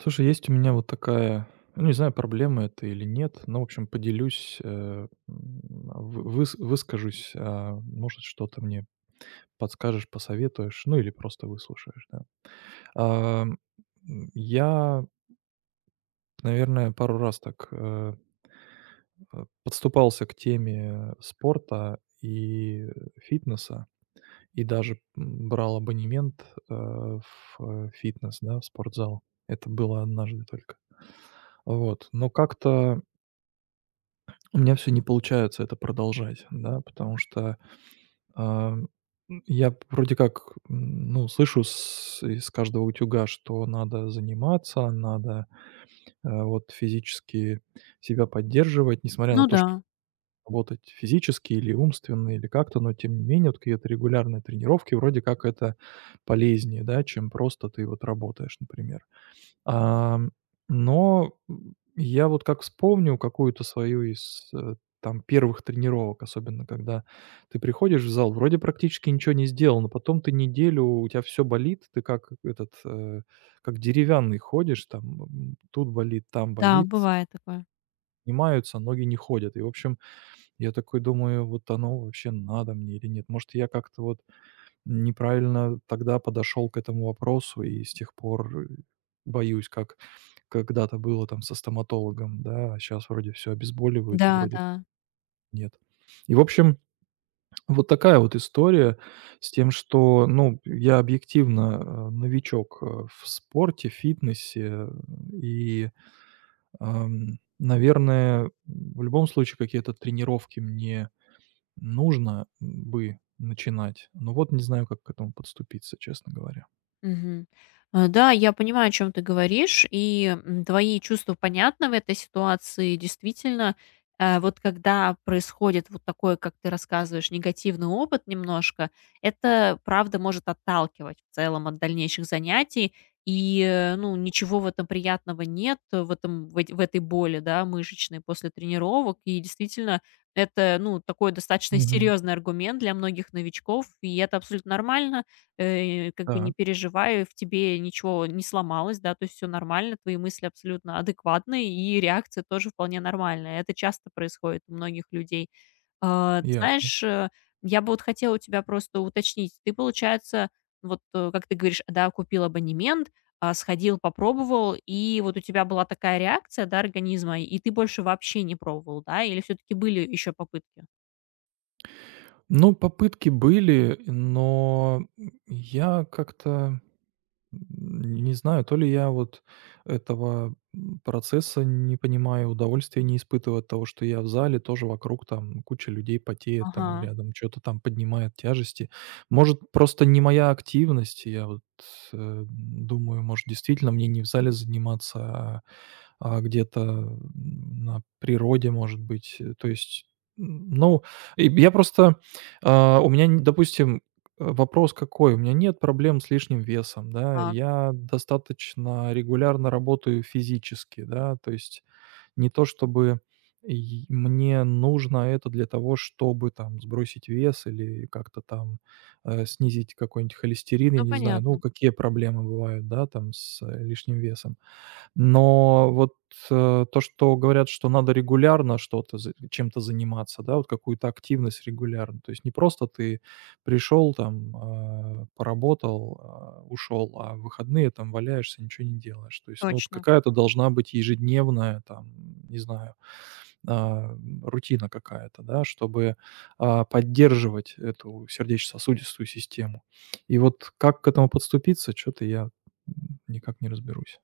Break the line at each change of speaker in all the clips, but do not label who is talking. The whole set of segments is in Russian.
Слушай, есть у меня вот такая, ну, не знаю, проблема это или нет, но, в общем, поделюсь, выскажусь, а, может, что-то мне подскажешь, посоветуешь, ну, или просто выслушаешь, да. А, м, Я, наверное, пару раз так подступался к теме спорта и фитнеса, и даже брал абонемент в фитнес, да, в спортзал. Это было однажды только. Вот, но как-то у меня все не получается это продолжать, да, потому что, я вроде как, ну, слышу с из каждого утюга, что надо заниматься, надо, вот физически себя поддерживать, несмотря на
Ну
то,
да,
что работать физически или умственно, или как-то, но тем не менее вот какие-то регулярные тренировки, вроде как это полезнее, да, чем просто ты вот работаешь, например. Ам, но, я вот как вспомню какую-то свою там первых тренировок, особенно когда ты приходишь в зал, вроде практически ничего не сделал, но потом ты неделю, у тебя все болит, ты как этот, как деревянный ходишь, там, тут болит, там
да,
болит,
бывает такое.
снимаются, ноги не ходят. И, в общем, я такой думаю, вот оно вообще надо мне или нет? Может, я как-то вот неправильно тогда подошел к этому вопросу, и с тех пор, боюсь, как когда-то было там со стоматологом, да, а щас вроде все обезболивают, и
Да,
вроде
да.
нет. И, в общем, вот такая вот история с тем, что, ну, я объективно, новичок, в спорте, фитнесе, и, наверное, в любом случае какие-то тренировки мне нужно бы начинать, но вот не знаю, как к этому подступиться, честно говоря.
Мгм. Да, я понимаю, о чем ты говоришь, и твои чувства понятны в этой ситуации. Действительно, вот когда происходит вот такой, как ты рассказываешь, негативный опыт немножко, это правда может отталкивать в целом от дальнейших занятий, и ну, ничего в этом приятного нет, э, в, этом, в, эт- в этой боли, да, мышечной после тренировок, и действительно это, ну, такой достаточно
Мгм.
серьезный аргумент для многих новичков, и это абсолютно нормально. Как бы
Так,
не переживай, в тебе ничего не сломалось, да, то есть все нормально, твои мысли абсолютно адекватные и реакция тоже вполне нормальная. Это часто происходит у многих людей. Ты
ясно.
знаешь, я бы вот хотела у тебя просто уточнить. Ты, получается, вот, как ты говоришь, да, купил абонемент, сходил, попробовал, и вот у тебя была такая реакция, да, организма, и ты больше вообще не пробовал, да? Или все таки были еще попытки?
Ну, попытки были, но я как-то не знаю, то ли я вот этого, процесса не понимаю, удовольствия не испытываю от того, что я в зале, тоже вокруг там куча людей потеет,
Ага,
там рядом что то там поднимает тяжести. Может, просто не моя активность. Я вот, думаю, может, действительно мне не в зале заниматься, а где-то, на природе, может быть. То есть, ну, и я просто, у меня, н допустим, вопрос какой? У меня нет проблем с лишним весом, да.
так,
Я достаточно регулярно работаю физически, да. То есть не то чтобы й мне нужно это для того, чтобы там сбросить вес или как-то там, снизить какой-нибудь холестерин, я
ну
не знаю. Ну,
понятно,
какие проблемы бывают, да, там с лишним весом. Но вот, то, что говорят, что надо регулярно что-то за чем-то заниматься, да, вот какую-то активность регулярно. То есть не просто ты пришел там, поработал, ушел, а в выходные там валяешься, ничего не делаешь. То есть, ну, вот
точно.
какая-то должна быть ежедневная там, не знаю, а, рутина какая-то, да, чтобы, поддерживать эту сердечно-сосудистую систему. И вот как к этому подступиться, что то я, никак не разберусь.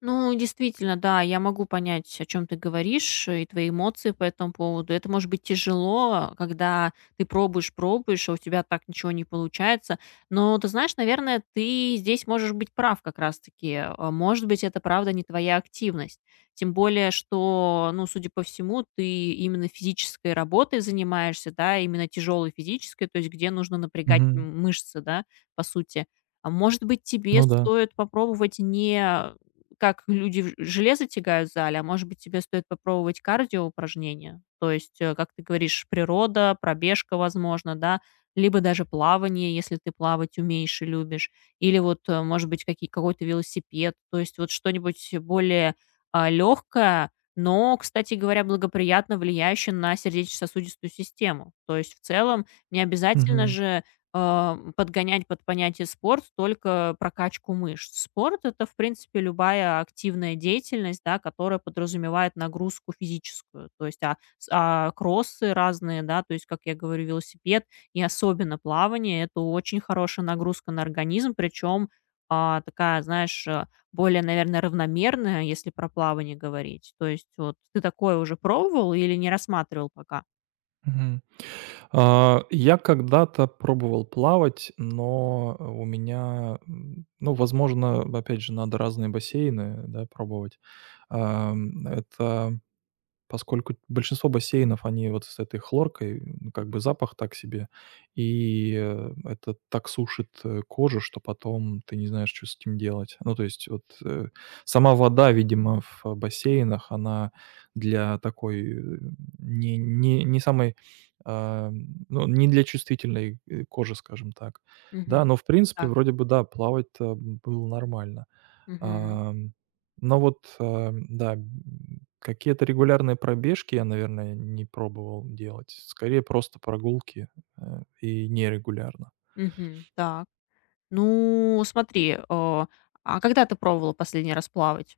Ну, действительно, да, я могу понять, о чем ты говоришь, и твои эмоции по этому поводу. Это может быть тяжело, когда ты пробуешь, пробуешь, а у тебя так ничего не получается. Но ты знаешь, наверное, ты здесь можешь быть прав как раз-таки. Может быть, это правда не твоя активность. Тем более, что, ну, судя по всему, ты именно физической работой занимаешься, да, именно тяжелой физической, то есть где нужно напрягать мышцы, да, по сути. А может быть, тебе
Ну да.
стоит попробовать не как люди в железо тягают в зале, а может быть, тебе стоит попробовать кардиоупражнения. То есть, как ты говоришь, природа, пробежка, возможно, да, либо даже плавание, если ты плавать умеешь и любишь, или вот, может быть, какие какой-то велосипед, то есть вот что-нибудь более, легкое, но, кстати говоря, благоприятно влияющее на сердечно-сосудистую систему. То есть в целом не обязательно
Мгм.
же, подгонять под понятие спорт только прокачку мышц. Спорт это, в принципе, любая активная деятельность, да, которая подразумевает нагрузку физическую. То есть, кроссы разные, да, то есть, как я говорю, велосипед и особенно плавание это очень хорошая нагрузка на организм, причем, такая, знаешь, более, наверное, равномерная, если про плавание говорить. То есть, вот ты такое уже пробовал или не рассматривал пока?
Мгм. Я когда-то пробовал плавать, но у меня, ну, возможно, опять же, надо разные бассейны, да, пробовать. Ам, это Поскольку большинство бассейнов, они вот с этой хлоркой, как бы запах так себе, и, это так сушит, кожу, что потом ты не знаешь, что с этим делать. Ну, то есть вот, сама вода, видимо, в бассейнах, она для такой, не самой, а, ну, не для чувствительной, кожи, скажем так. Да,
Мгм.
но в принципе
Так.
вроде бы, да, плавать-то было нормально.
Мгм.
Ам, но вот, да, какие-то регулярные пробежки я, наверное, не пробовал делать. Скорее просто прогулки, и нерегулярно.
Мгм. Так. Ну, смотри, а когда ты пробовала последний раз плавать?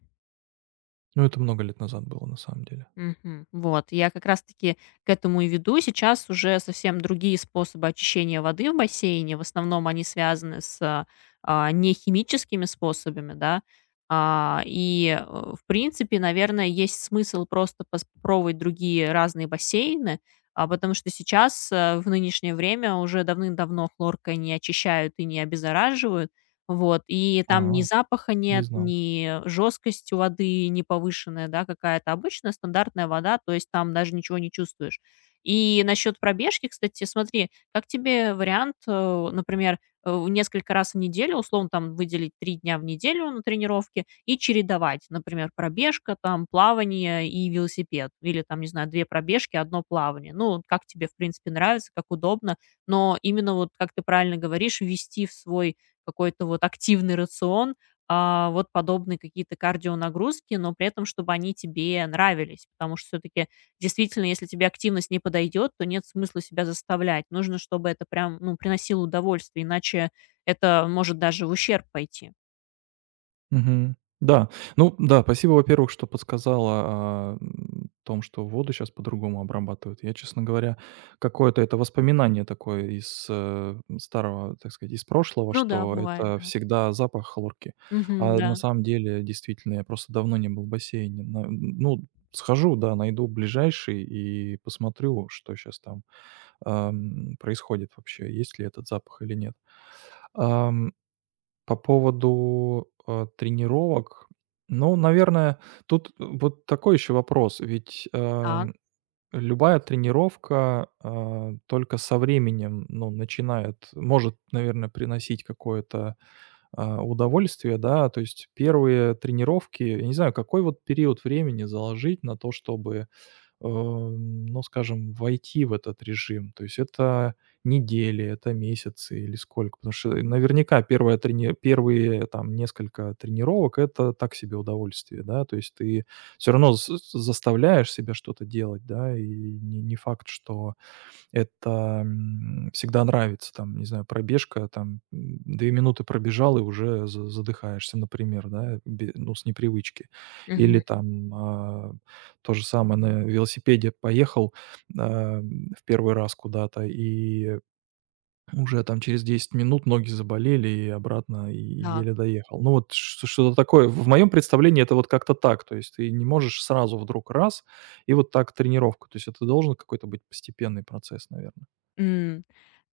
Ну это много лет назад было на самом деле.
Мгм. Вот, я как раз-таки к этому и веду. Сейчас уже совсем другие способы очищения воды в бассейне. В основном они связаны с, нехимическими способами, да. В принципе, наверное, есть смысл просто попробовать другие разные бассейны, потому что сейчас, в нынешнее время, уже давным-давно хлоркой не очищают и не обеззараживают. Вот, и там ни
А.
запаха
Не
нет,
знал.
ни жесткость у воды не повышенная, да, какая-то обычная стандартная вода, то есть там даже ничего не чувствуешь. И насчет пробежки, кстати, смотри, как тебе вариант, например, в несколько раз в неделю, условно, там выделить 3 дня в неделю на тренировки и чередовать, например, пробежка, там, плавание и велосипед, или там, не знаю, 2 пробежки, 1 плавание. Ну, как тебе, в принципе, нравится, как удобно, но именно вот, как ты правильно говоришь, ввести в свой какой-то вот активный рацион, вот подобные какие-то кардионагрузки, но при этом, чтобы они тебе нравились. Потому что все-таки действительно, если тебе активность не подойдет, то нет смысла себя заставлять. Нужно, чтобы это прям, ну, приносило удовольствие, иначе это может даже в ущерб пойти.
Мгм. Да. Ну да, спасибо, во-первых, что подсказала о том, что воду сейчас по-другому обрабатывают. Я, честно говоря, какое-то это воспоминание такое из, старого, так сказать, из прошлого,
Ну да,
что
бывает,
это
да.
всегда запах хлорки.
Мгм,
А на
да.
самом деле, действительно, я просто давно не был в бассейне. На Ну, схожу, да, найду ближайший и посмотрю, что сейчас там, происходит вообще, есть ли этот запах или нет. По поводу, тренировок, ну, наверное, тут вот такой еще вопрос. Ведь,
Так.
любая тренировка, только со временем, ну, начинает может, наверное, приносить какое-то, удовольствие, да. То есть первые тренировки, я не знаю, какой вот период времени заложить на то, чтобы ну, скажем, войти в этот режим? То есть это недели, это месяцы или сколько? Потому что наверняка первая трени первые там несколько тренировок — это так себе удовольствие, да. То есть ты все равно заставляешь себя что-то делать, да, и не факт, что это, всегда нравится. Там, не знаю, пробежка, там, 2 минуты пробежал и уже за задыхаешься, например, да, бе ну, с непривычки. Или
Мгм.
там, то же самое, на велосипеде поехал, в первый раз куда-то, и уже там через 10 минут ноги заболели, и обратно и
Так.
еле доехал. Ну, вот ш что-то такое. В моем представлении это вот как-то так. То есть ты не можешь сразу вдруг раз и вот так тренировку. То есть это должен какой-то быть постепенный процесс, наверное.
М,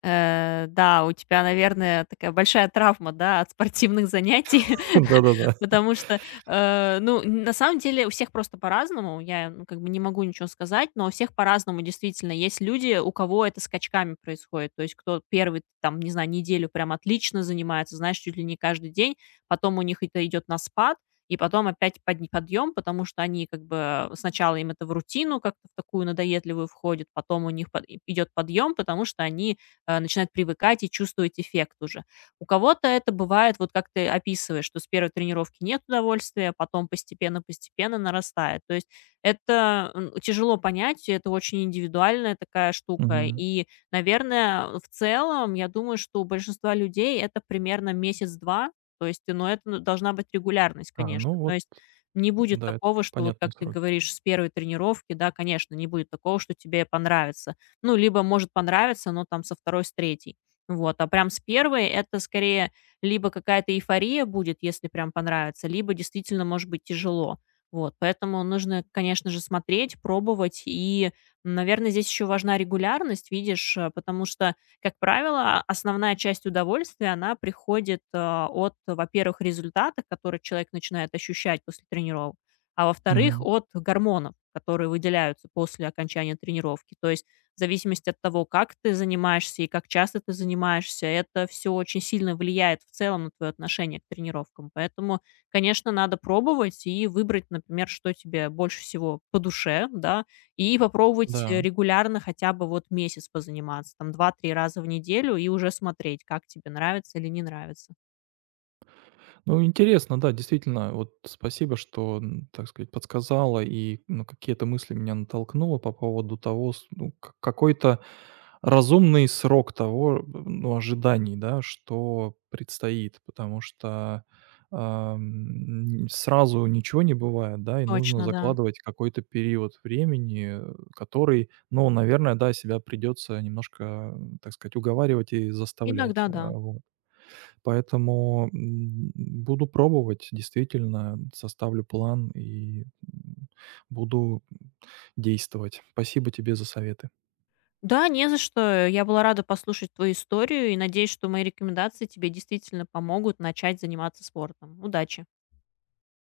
да, у тебя, наверное, такая большая травма, да, от спортивных занятий,
Да-да-да.
потому что, ну, на самом деле у всех просто по-разному, я, ну, как бы не могу ничего сказать, но у всех по-разному действительно. Есть люди, у кого это скачками происходит, то есть кто первый, там, не знаю, неделю прям отлично занимается, знаешь, чуть ли не каждый день, потом у них это идет на спад, и потом опять подъем, потому что они как бы сначала им это в рутину как-то в такую надоедливую входит, потом у них под и идет подъем, потому что они, начинают привыкать и чувствовать эффект уже. У кого-то это бывает, вот как ты описываешь, что с первой тренировки нет удовольствия, а потом постепенно-постепенно нарастает. То есть это, тяжело понять, это очень индивидуальная такая штука.
Мгм.
И, наверное, в целом, я думаю, что у большинства людей это примерно месяц-два, то есть, но это, ну, должна быть регулярность,
Ну
конечно. То
вот,
есть не будет
да, это
такого, что вот как
понятные
ты
сроки.
говоришь, с первой тренировки, да, конечно, не будет такого, что тебе понравится. Ну, либо может понравиться, но там со второй, с третьей. Вот, а прям с первой это скорее либо какая-то эйфория будет, если прям понравится, либо действительно может быть тяжело. Вот, поэтому нужно, конечно же, смотреть, пробовать. И, наверное, здесь еще важна регулярность, видишь, потому что как правило, основная часть удовольствия, она приходит, от, во-первых, результата, который человек начинает ощущать после тренировок, а во-вторых,
Мгм.
от гормонов, которые выделяются после окончания тренировки. То есть в зависимости от того, как ты занимаешься и как часто ты занимаешься, это все очень сильно влияет в целом на твое отношение к тренировкам. Поэтому, конечно, надо пробовать и выбрать, например, что тебе больше всего по душе, да, и попробовать,
Да.
регулярно хотя бы вот месяц позаниматься, там 2-3 раза в неделю, и уже смотреть, как тебе нравится или не нравится.
Ну, интересно, да, действительно. Вот спасибо, что, так сказать, подсказала и ну, какие-то мысли меня натолкнуло по поводу того, ну, какой-то разумный срок того, ну, ожиданий, да, что предстоит, потому что сразу ничего не бывает, да, и нужно
Точно, да.
закладывать какой-то период времени, который, ну, наверное, да, себя придется немножко, так сказать, уговаривать и заставлять.
Иногда да.
Поэтому, буду пробовать, действительно, составлю план и, буду действовать. Спасибо тебе за советы.
Да, не за что. Я была рада послушать твою историю и надеюсь, что мои рекомендации тебе действительно помогут начать заниматься спортом. Удачи!